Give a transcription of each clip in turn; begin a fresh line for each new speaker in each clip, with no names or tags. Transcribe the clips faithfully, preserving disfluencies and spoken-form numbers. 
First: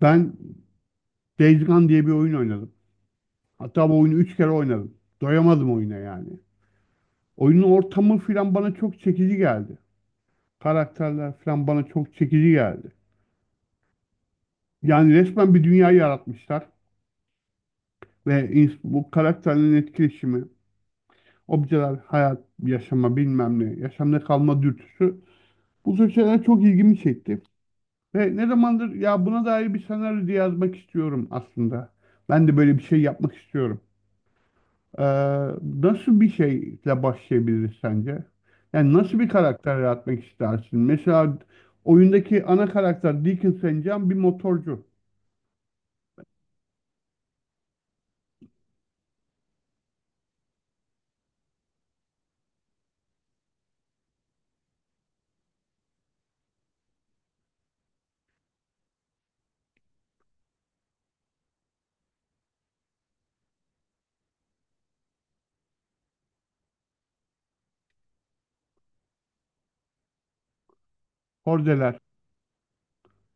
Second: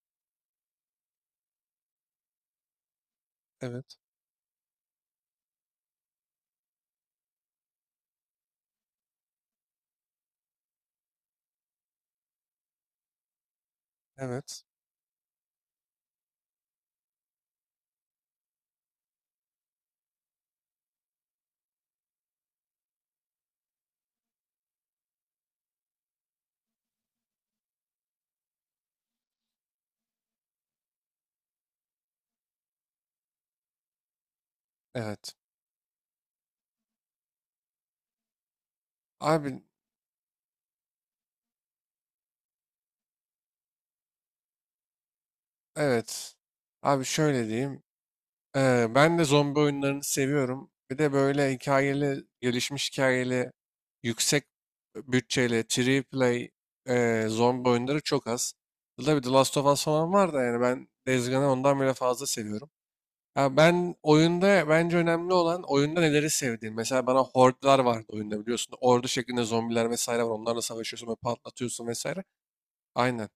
Ben Days Gone diye bir oyun oynadım. Hatta bu
Evet,
oyunu üç kere oynadım. Doyamadım oyuna yani. Oyunun ortamı filan bana çok çekici geldi. Karakterler filan bana çok çekici geldi.
evet,
Yani resmen bir dünya yaratmışlar ve ins- bu karakterlerin etkileşimi, objeler, hayat, yaşama bilmem ne, yaşamda kalma dürtüsü bu tür şeyler çok ilgimi çekti. Ve ne zamandır ya buna dair bir senaryo diye yazmak istiyorum aslında. Ben de böyle bir şey yapmak istiyorum. Ee,
evet.
nasıl bir şeyle başlayabiliriz sence? Yani nasıl bir
Abi,
karakter yaratmak istersin? Mesela oyundaki ana karakter Deacon sent John bir motorcu.
evet. Abi şöyle diyeyim. Ee, ben de zombi oyunlarını seviyorum. Bir de böyle hikayeli, gelişmiş hikayeli, yüksek bütçeli, triple play e, zombi oyunları çok az. Tabii The Last of Us falan var da yani ben Days Gone'ı ondan bile fazla seviyorum. Ya ben oyunda bence önemli olan oyunda neleri sevdiğin. Mesela bana hordlar vardı oyunda biliyorsun. Ordu şeklinde zombiler vesaire var. Onlarla savaşıyorsun ve patlatıyorsun
Kordeler.
vesaire. Aynen.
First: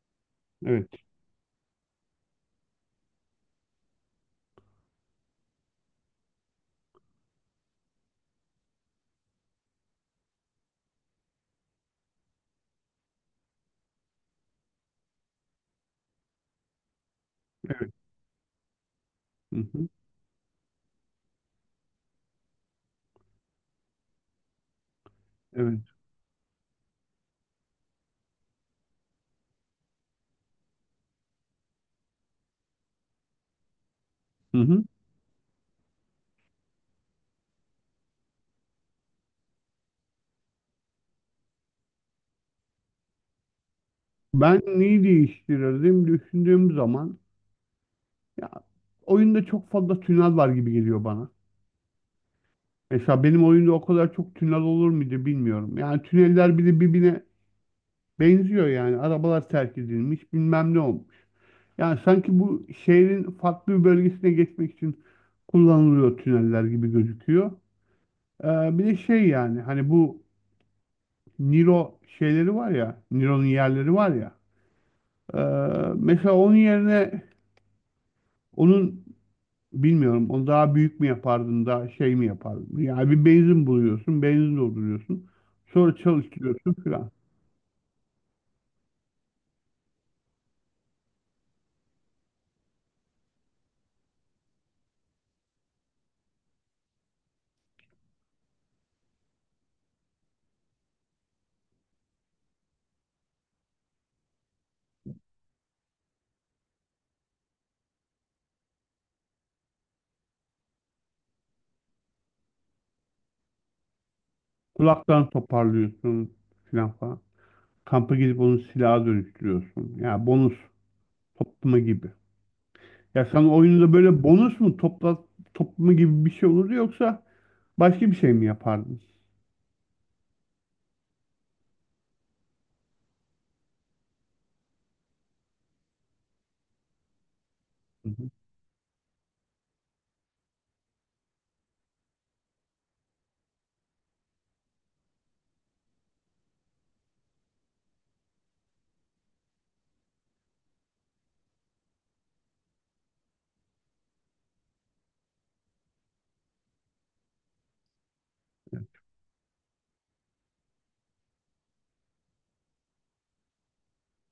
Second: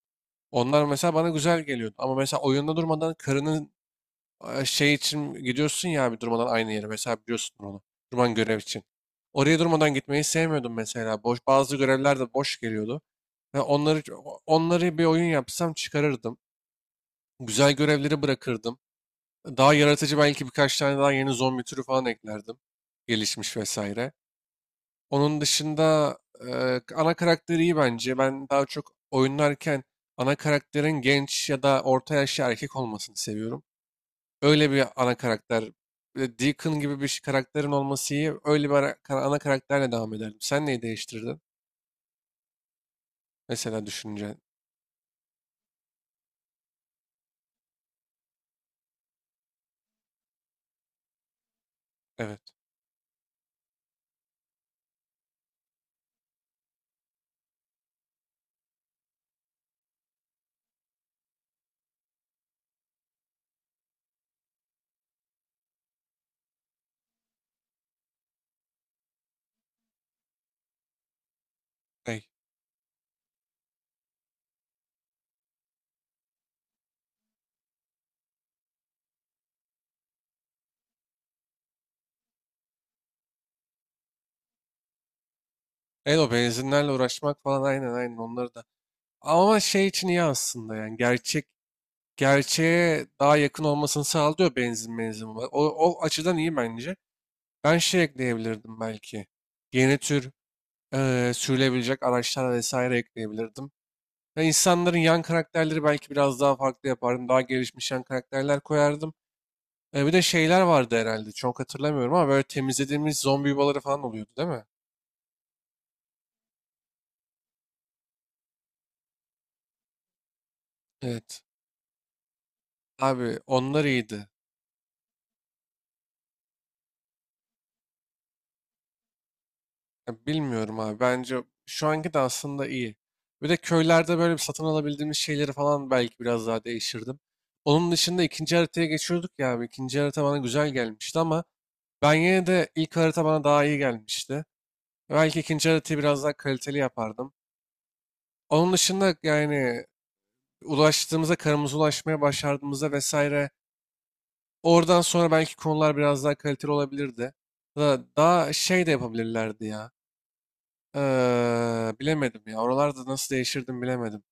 Onlar
Evet.
mesela bana güzel geliyordu. Ama mesela oyunda durmadan karının e, şey için gidiyorsun ya abi durmadan aynı yere. Mesela biliyorsun onu. Durman görev için. Oraya durmadan gitmeyi sevmiyordum mesela. Boş, bazı görevler de boş geliyordu. Ve onları onları bir oyun yapsam çıkarırdım. Güzel görevleri bırakırdım.
Hı
Daha
hı.
yaratıcı belki birkaç tane daha yeni zombi türü falan eklerdim. Gelişmiş vesaire. Onun
Evet.
dışında e, ana karakteri iyi bence. Ben daha çok oynarken ana karakterin genç ya da orta yaşlı erkek olmasını seviyorum.
Hı
Öyle
hı.
bir ana karakter. Bir de Deacon gibi bir şey- karakterin olması iyi. Öyle bir ara- kara- ana karakterle devam ederdim. Sen neyi değiştirirdin? Mesela düşünce.
Ben neyi değiştirirdim düşündüğüm zaman ya oyunda çok fazla tünel var gibi geliyor bana.
Evet.
Mesela benim oyunda o kadar çok tünel olur muydu bilmiyorum. Yani tüneller bir birbirine benziyor yani. Arabalar terk edilmiş, bilmem ne olmuş. Yani sanki bu şehrin farklı bir bölgesine geçmek için kullanılıyor tüneller gibi gözüküyor. Ee, bir de şey yani hani bu Niro
Ey.
şeyleri var ya, Niro'nun yerleri var ya. Ee, mesela onun yerine onun bilmiyorum onu daha büyük mü yapardın daha şey mi yapardın? Yani bir benzin buluyorsun, benzin dolduruyorsun. Sonra
Evet, o
çalıştırıyorsun
benzinlerle
filan.
uğraşmak falan aynen, aynen onları da. Ama şey için iyi aslında yani gerçek gerçeğe daha yakın olmasını sağlıyor benzin benzin. O, o açıdan iyi bence. Ben şey ekleyebilirdim belki. Yeni tür eee sürülebilecek araçlar vesaire ekleyebilirdim. Ve insanların yan karakterleri belki biraz daha farklı yapardım. Daha gelişmiş yan karakterler koyardım. E, bir de şeyler vardı herhalde. Çok hatırlamıyorum ama böyle temizlediğimiz zombi yuvaları falan oluyordu değil mi?
Kulaktan toparlıyorsun filan falan. Kampa gidip onu silaha dönüştürüyorsun. Yani bonus
Evet.
toplama gibi. Ya
Abi
sen
onlar
oyunda böyle
iyiydi.
bonus mu topla toplumu gibi bir şey olurdu yoksa başka bir şey mi yapardın?
Ya bilmiyorum abi. Bence şu anki de aslında iyi. Bir de köylerde böyle bir satın alabildiğimiz şeyleri falan belki biraz daha değiştirdim. Onun
Hı
dışında
hı.
ikinci haritaya geçiyorduk ya abi. İkinci harita bana güzel gelmişti ama Ben yine de ilk harita bana daha iyi gelmişti. Belki ikinci haritayı biraz daha kaliteli yapardım. Onun dışında yani ulaştığımızda, karımıza ulaşmaya başardığımızda vesaire, oradan sonra belki konular biraz daha kaliteli olabilirdi. Da, daha şey de yapabilirlerdi ya. Ee, bilemedim ya. Oralarda nasıl değişirdim bilemedim.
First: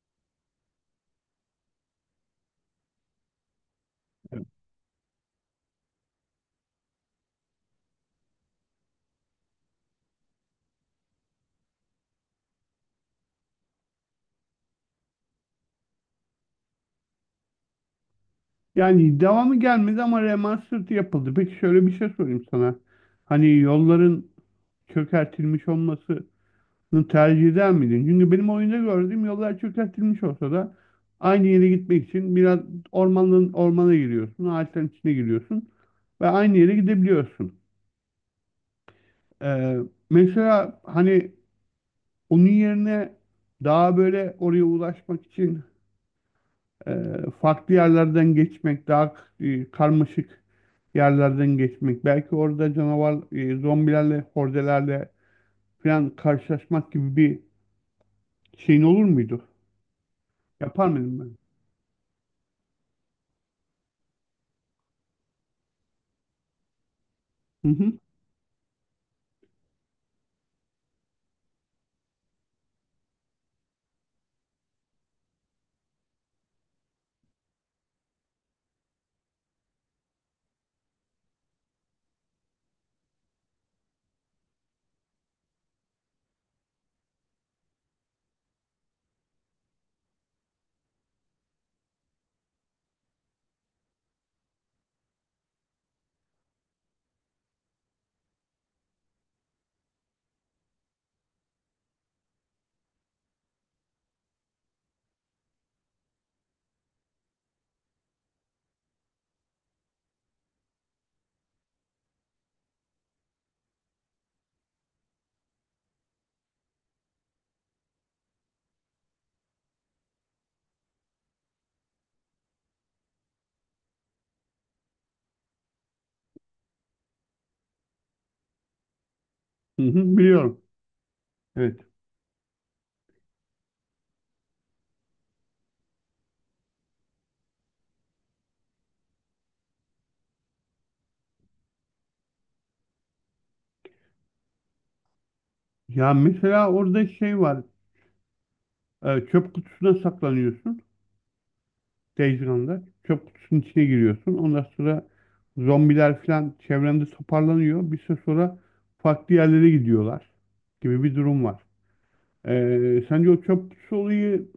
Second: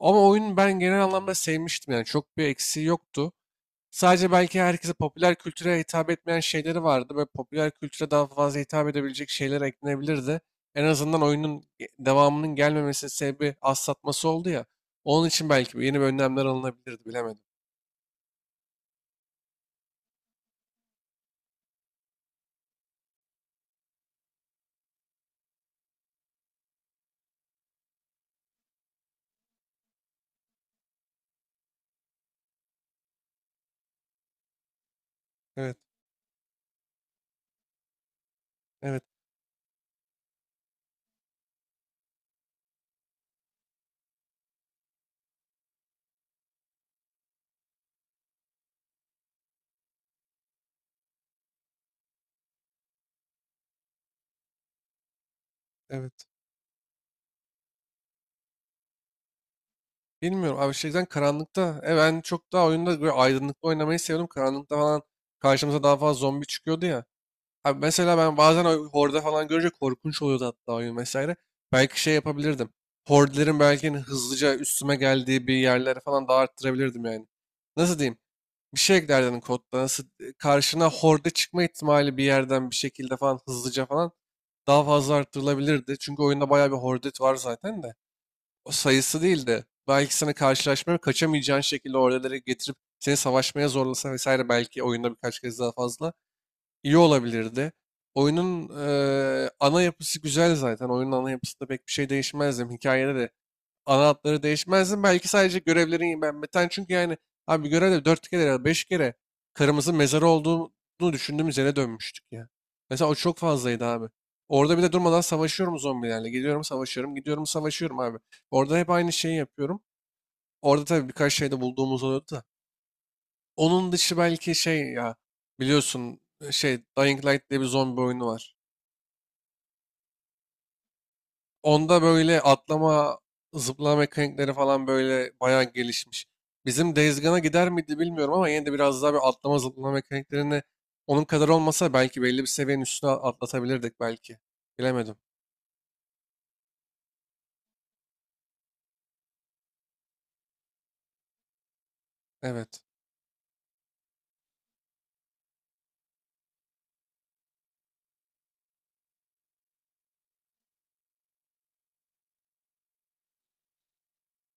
Ama oyun ben genel anlamda sevmiştim yani. Çok bir eksiği yoktu. Sadece belki herkese, popüler kültüre hitap etmeyen şeyleri vardı ve popüler kültüre daha fazla hitap edebilecek şeyler eklenebilirdi. En azından oyunun ge- devamının gelmemesi sebebi az satması oldu ya. Onun için belki yeni bir önlemler alınabilirdi, bilemedim.
Yani devamı gelmedi ama remastered yapıldı. Peki şöyle bir şey sorayım sana. Hani yolların çökertilmiş olmasını tercih eder miydin? Çünkü benim oyunda gördüğüm yollar çökertilmiş olsa da aynı yere gitmek için biraz ormanın ormana giriyorsun, ağaçların içine giriyorsun
Evet,
ve aynı yere gidebiliyorsun.
evet,
Ee, mesela hani onun yerine daha böyle oraya ulaşmak için e, farklı yerlerden geçmek, daha e, karmaşık yerlerden geçmek, belki orada canavar, e, zombilerle, hordelerle falan
evet.
karşılaşmak gibi bir şeyin olur muydu?
Bilmiyorum abi,
Yapar
şeyden
mıydım ben?
karanlıkta. E ben çok daha oyunda böyle aydınlıkta oynamayı seviyorum. Karanlıkta falan karşımıza daha fazla zombi çıkıyordu ya.
Hı
Abi
hı,
mesela ben bazen o horde falan görünce korkunç oluyordu hatta oyun vesaire. Belki şey yapabilirdim. Hordelerin belki hani hızlıca üstüme geldiği bir yerlere falan daha arttırabilirdim yani. Nasıl diyeyim? Bir şey eklerdim kodda. Nasıl, e, karşına horde çıkma ihtimali bir yerden bir şekilde falan hızlıca falan daha fazla arttırılabilirdi. Çünkü oyunda bayağı bir horde var zaten de. O sayısı değil de belki sana karşılaşmaya kaçamayacağın şekilde hordeleri getirip seni savaşmaya zorlasa vesaire, belki oyunda birkaç kez daha fazla iyi olabilirdi. Oyunun eee, ana yapısı güzel zaten. Oyunun ana yapısında pek bir şey değişmezdim. Hikayede de ana hatları değişmezdim. Belki sadece görevlerin yenilenmeden. Çünkü yani abi bir görevde dört kere ya da beş kere karımızın mezarı olduğunu düşündüğümüz yere dönmüştük ya. Mesela o çok fazlaydı abi. Orada bir de durmadan savaşıyorum zombilerle. Gidiyorum savaşıyorum, gidiyorum savaşıyorum abi. Orada hep aynı şeyi yapıyorum. Orada tabii birkaç şey de bulduğumuz oluyordu da. Onun dışı belki şey ya, biliyorsun e, şey, Dying Light diye bir zombi oyunu var.
hı hı, biliyorum. Evet.
Onda böyle atlama, zıplama mekanikleri falan böyle bayağı gelişmiş. Bizim Days Gone'a gider miydi bilmiyorum ama yine de biraz daha bir atlama zıplama mekaniklerini onun kadar olmasa belki belli bir seviyenin üstüne atlatabilirdik belki. Bilemedim.
Ya mesela orada şey var, e, çöp kutusuna saklanıyorsun. Dejane'da
Evet.
çöp kutusunun içine giriyorsun. Ondan sonra zombiler falan çevrende toparlanıyor. Bir süre sonra farklı yerlere gidiyorlar gibi bir durum var. Ee, sence o çöp kutusu olayı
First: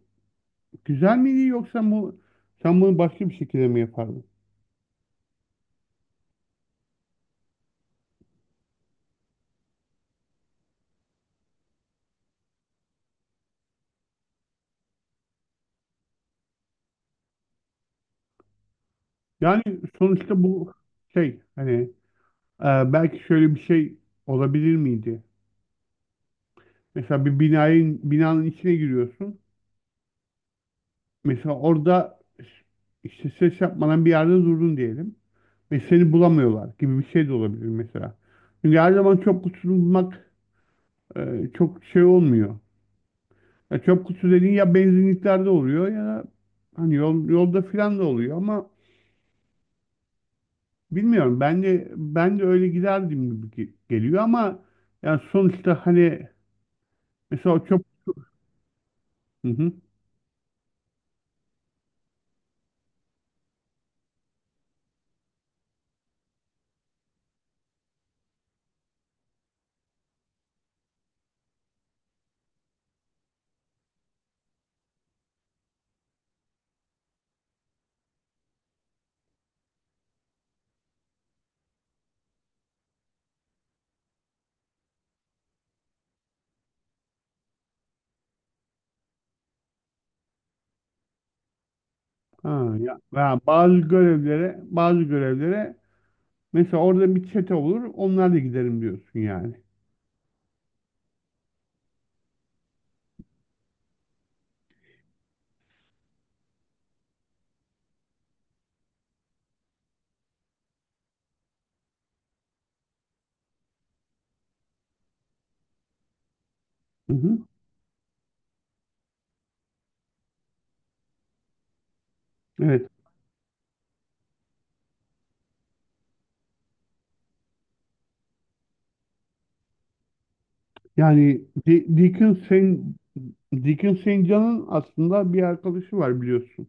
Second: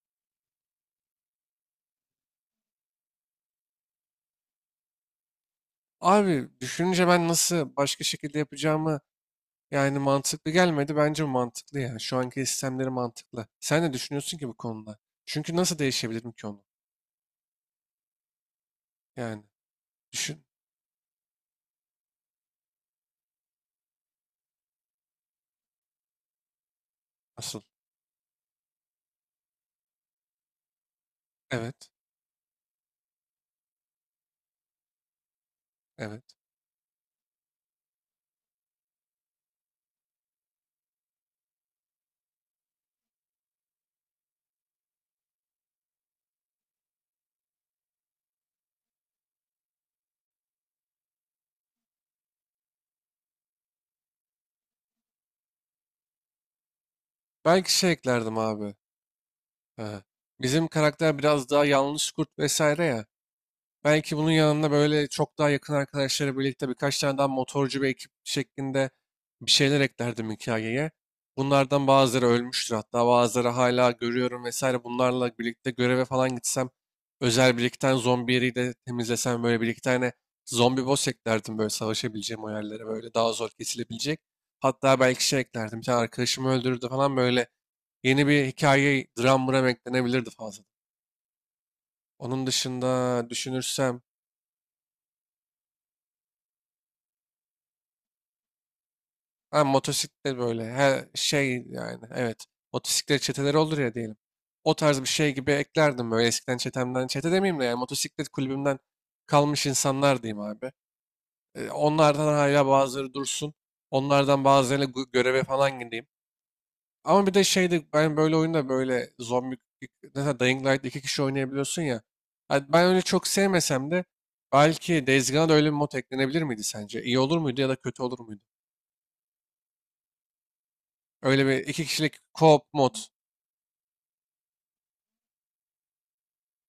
güzel miydi yoksa bu sen bunu başka bir şekilde mi yapardın?
Abi düşününce ben nasıl başka şekilde yapacağımı, yani mantıklı gelmedi. Bence mantıklı ya. Şu anki sistemleri mantıklı. Sen ne düşünüyorsun ki bu konuda? Çünkü nasıl değişebilirim ki onu? Yani
Yani sonuçta
düşün
bu şey hani e, belki şöyle bir şey olabilir miydi? Mesela bir
asıl.
binayın binanın içine giriyorsun. Mesela
Evet.
orada işte ses yapmadan bir yerde durdun diyelim. Ve seni
Evet.
bulamıyorlar gibi bir şey de olabilir mesela. Çünkü her zaman çöp kutusunu bulmak e, çok şey olmuyor. Ya çöp kutusu dediğin ya benzinliklerde oluyor ya da hani yol, yolda filan da oluyor ama bilmiyorum. Ben de ben de öyle giderdim gibi ge- geliyor ama yani sonuçta hani mesela o
Belki
çöp.
şey eklerdim abi.
Hı hı.
Ee, Bizim karakter biraz daha yanlış kurt vesaire ya. Belki bunun yanında böyle çok daha yakın arkadaşları birlikte birkaç tane daha motorcu bir ekip şeklinde bir şeyler eklerdim hikayeye. Bunlardan bazıları ölmüştür, hatta bazıları hala görüyorum vesaire. Bunlarla birlikte göreve falan gitsem, özel bir iki tane zombi yeri de temizlesem, böyle bir iki tane zombi boss eklerdim böyle savaşabileceğim o yerlere, böyle daha zor kesilebilecek. Hatta belki şey eklerdim, bir tane arkadaşımı öldürdü falan, böyle yeni bir hikaye dram mıram eklenebilirdi fazla. Onun
Ha,
dışında
ya, ya bazı
düşünürsem,
görevlere bazı görevlere mesela orada bir çete olur onlarla giderim diyorsun yani.
ha, motosiklet böyle, her şey yani evet. Motosiklet çeteleri olur ya diyelim. O tarz bir şey gibi eklerdim, böyle eskiden çetemden. Çete demeyeyim de yani motosiklet kulübümden kalmış insanlar diyeyim abi. E, onlardan hala bazıları dursun. Onlardan bazılarıyla gö- göreve falan gideyim.
Hı
Ama bir
hı.
de şeydi, ben böyle oyunda böyle zombi, mesela Dying Light iki kişi oynayabiliyorsun ya. Ha, ben
Evet.
öyle çok sevmesem de belki Days Gone'a da öyle bir mod eklenebilir miydi sence? İyi olur muydu ya da kötü olur muydu?
Yani
Öyle bir iki
Di-
kişilik
Dickens
co-op mod.
Deacon sent aslında bir arkadaşı var biliyorsun.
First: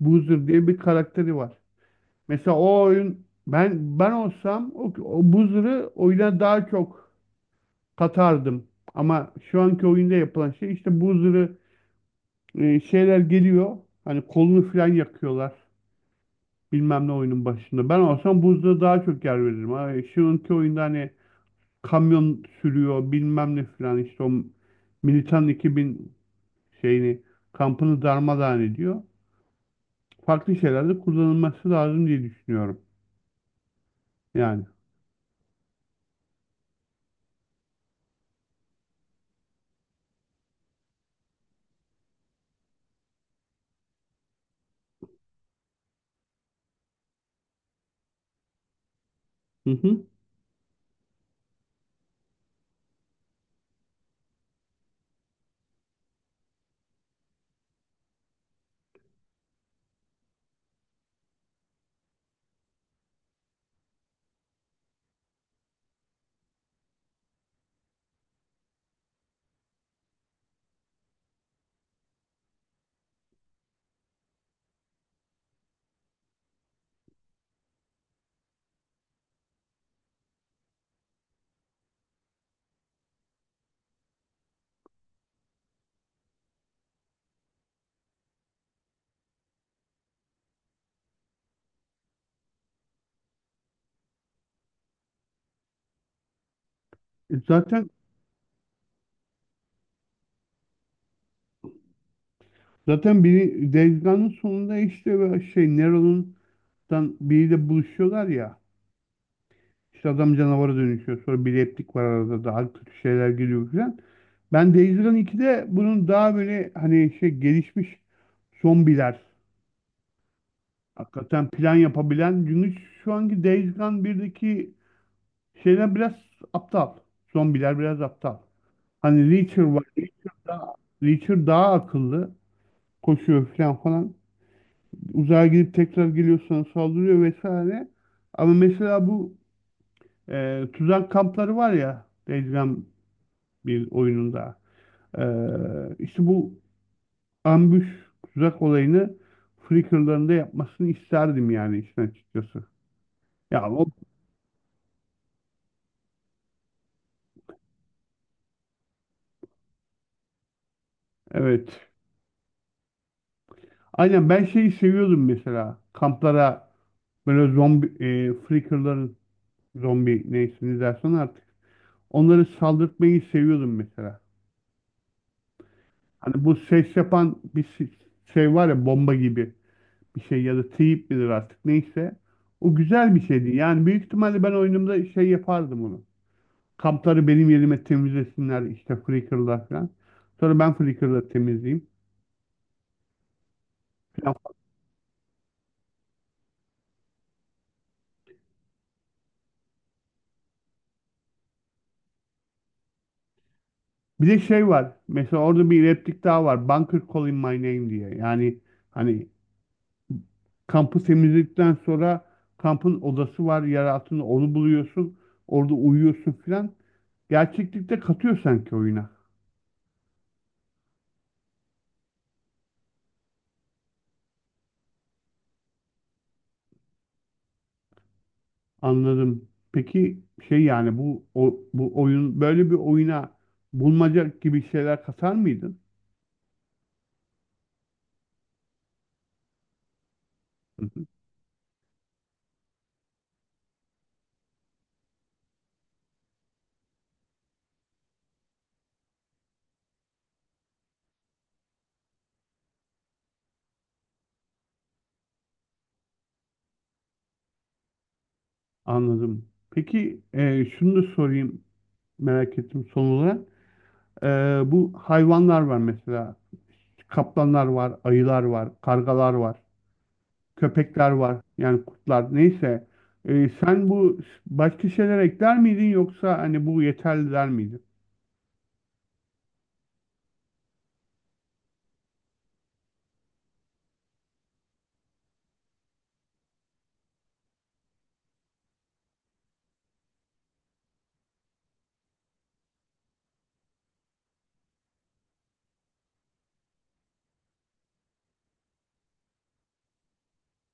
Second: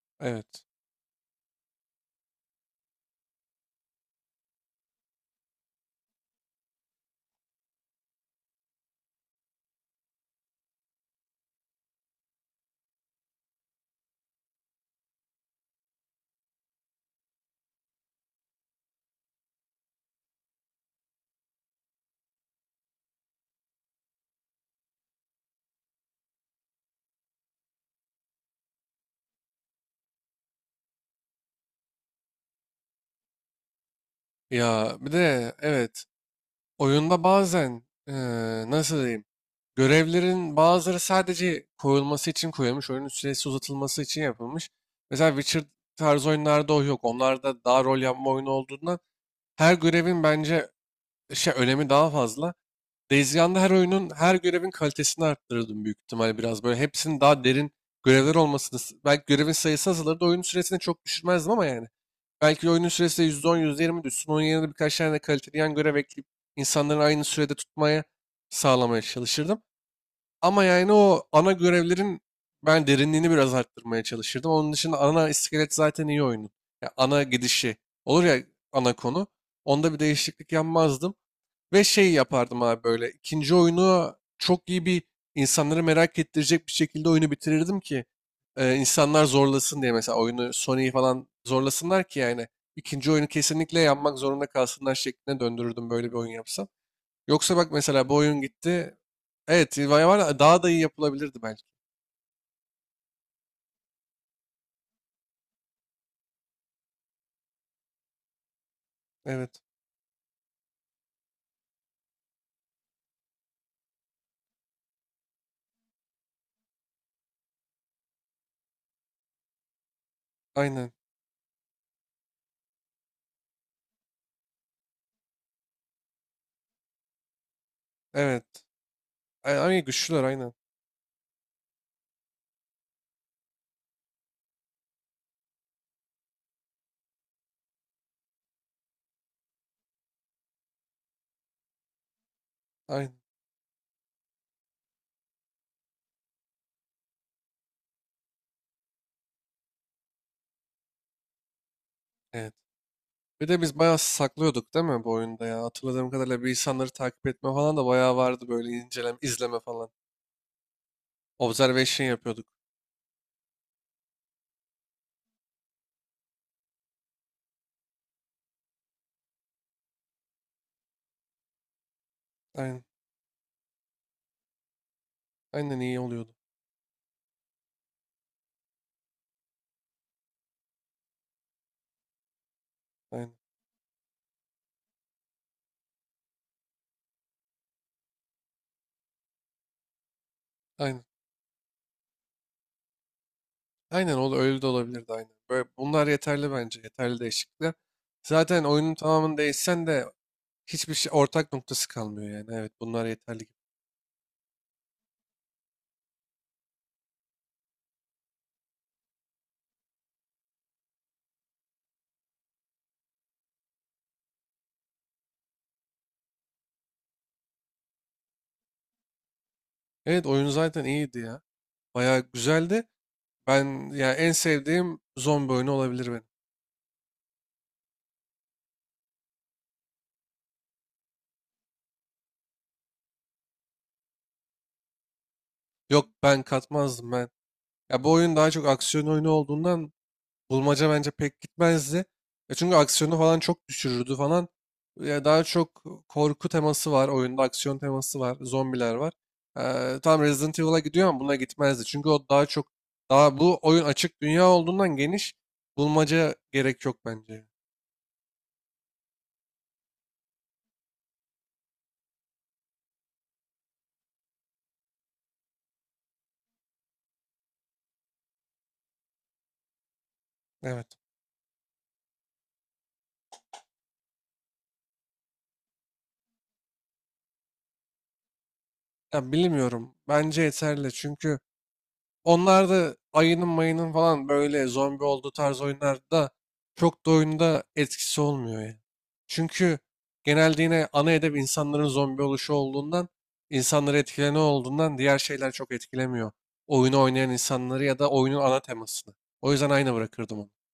Boozer
Evet.
diye bir karakteri var. Mesela o oyun ben ben olsam o, o Boozer'ı oyuna daha çok katardım. Ama şu anki oyunda yapılan şey işte Boozer'ı e, şeyler geliyor. Hani kolunu falan yakıyorlar. Bilmem ne oyunun başında. Ben olsam Boozer'a daha çok yer veririm. Ha, şu anki oyunda hani kamyon sürüyor bilmem ne falan işte o Militan iki bin şeyini kampını darmadağın ediyor. Farklı şeylerde kullanılması lazım diye düşünüyorum. Yani.
Ya bir de evet, oyunda bazen, eee, nasıl diyeyim, görevlerin bazıları sadece koyulması için koyulmuş. Oyunun süresi uzatılması için yapılmış. Mesela Witcher tarzı oyunlarda o yok. Onlarda daha rol yapma oyunu olduğundan
Hı
her
hı.
görevin bence şey, önemi daha fazla. Days Gone'da her oyunun her görevin kalitesini arttırırdım büyük ihtimal, biraz böyle hepsinin daha derin görevler olmasını, s- belki görevin sayısı azalırdı, oyunun süresini çok düşürmezdim ama yani belki oyunun süresi de yüzde on-yüzde yirmi düşsün. Onun yerine birkaç tane de kaliteli yan görev ekleyip insanların aynı sürede tutmaya, sağlamaya çalışırdım. Ama yani o ana görevlerin ben derinliğini biraz arttırmaya çalışırdım. Onun dışında ana iskelet zaten iyi oyunun. Ya ana gidişi olur ya, ana konu. Onda bir değişiklik yapmazdım. Ve şey yapardım abi, böyle ikinci oyunu çok iyi bir, insanları merak ettirecek bir şekilde oyunu bitirirdim ki, e, insanlar zorlasın diye, mesela oyunu, Sony'yi falan zorlasınlar ki yani ikinci oyunu kesinlikle yapmak zorunda kalsınlar şekline döndürürdüm, böyle bir oyun yapsam.
E,
Yoksa bak
Zaten
mesela, bu oyun gitti. Evet, vay var, daha da iyi yapılabilirdi belki.
zaten biri Days Gone'ın sonunda işte böyle şey Nero'nun dan biriyle buluşuyorlar ya.
Evet.
İşte adam canavara dönüşüyor. Sonra bir replik var arada daha kötü şeyler geliyor falan. Ben Days Gone ikide bunun daha böyle hani şey gelişmiş zombiler
Aynen.
hakikaten plan yapabilen çünkü şu anki Days Gone birdeki şeyler biraz aptal. Zombiler biraz aptal.
Evet.
Hani
Ay,
Reacher
ay
var.
güçlüler
Reacher
aynen.
daha, Reacher daha akıllı. Koşuyor falan falan. Uzağa gidip tekrar geliyor sana saldırıyor vesaire. Ama mesela bu e, tuzak kampları var ya Days Gone
Aynen.
bir oyununda. E, işte bu ambush tuzak olayını Flickr'larında yapmasını isterdim yani işin
Evet.
açıkçası.
Bir de
Ya
biz
o,
bayağı saklıyorduk değil mi bu oyunda ya? Hatırladığım kadarıyla bir insanları takip etme falan da bayağı vardı, böyle inceleme, izleme falan.
evet.
Observation yapıyorduk.
Aynen ben şeyi seviyordum mesela. Kamplara böyle zombi e, Flickr'ların zombi neyse ne dersen artık onları
Aynen.
saldırtmayı seviyordum mesela.
Aynen iyi oluyordu.
Hani bu ses yapan bir si- şey var ya bomba gibi bir şey ya da teyip midir artık neyse. O güzel bir
Aynen.
şeydi. Yani büyük ihtimalle ben oyunumda şey yapardım onu. Kampları benim yerime temizlesinler işte Flickr'lar falan. Sonra ben
Aynen.
Flickr'la temizleyeyim
Aynen ol-
falan.
öyle de olabilirdi aynen. Böyle bunlar yeterli bence. Yeterli değişiklikler. Zaten oyunun tamamını değişsen de hiçbir şey ortak noktası kalmıyor yani. Evet, bunlar yeterli gibi.
Bir de şey var. Mesela orada bir replik daha var. Bunker Calling My Name diye. Yani hani kampı temizledikten sonra kampın odası var yer altında onu buluyorsun. Orada uyuyorsun filan. Gerçeklikte katıyor sanki oyuna.
Evet, oyun zaten iyiydi ya. Bayağı güzeldi. Ben ya en sevdiğim zombi oyunu olabilir benim.
Anladım. Peki şey yani bu o- bu oyun böyle bir oyuna bulmaca gibi şeyler katar mıydın?
Yok, ben katmazdım ben. Ya bu oyun daha çok aksiyon oyunu olduğundan
Hı
bulmaca
hı.
bence pek gitmezdi. Ya çünkü aksiyonu falan çok düşürürdü falan. Ya daha çok korku teması var oyunda, aksiyon teması var, zombiler var. Ee, tam Resident Evil'a gidiyor ama buna gitmezdi. Çünkü o daha çok, daha bu oyun açık dünya olduğundan geniş bulmaca gerek yok bence.
Anladım. Peki e, şunu da sorayım merak ettim son olarak. E, bu hayvanlar var mesela. Kaplanlar var, ayılar var, kargalar var.
Evet.
Köpekler var. Yani kurtlar. Neyse. E, sen bu başka şeyler ekler miydin yoksa hani bu yeterli der miydin?
Ya bilmiyorum. Bence yeterli. Çünkü Onlar da ayının mayının falan böyle zombi olduğu tarz oyunlarda çok da oyunda etkisi olmuyor ya. Çünkü genelde yine ana hedef insanların zombi oluşu olduğundan, insanları etkilene olduğundan diğer şeyler çok etkilemiyor. Oyunu oynayan insanları ya da oyunun ana temasını. O yüzden aynı bırakırdım onu.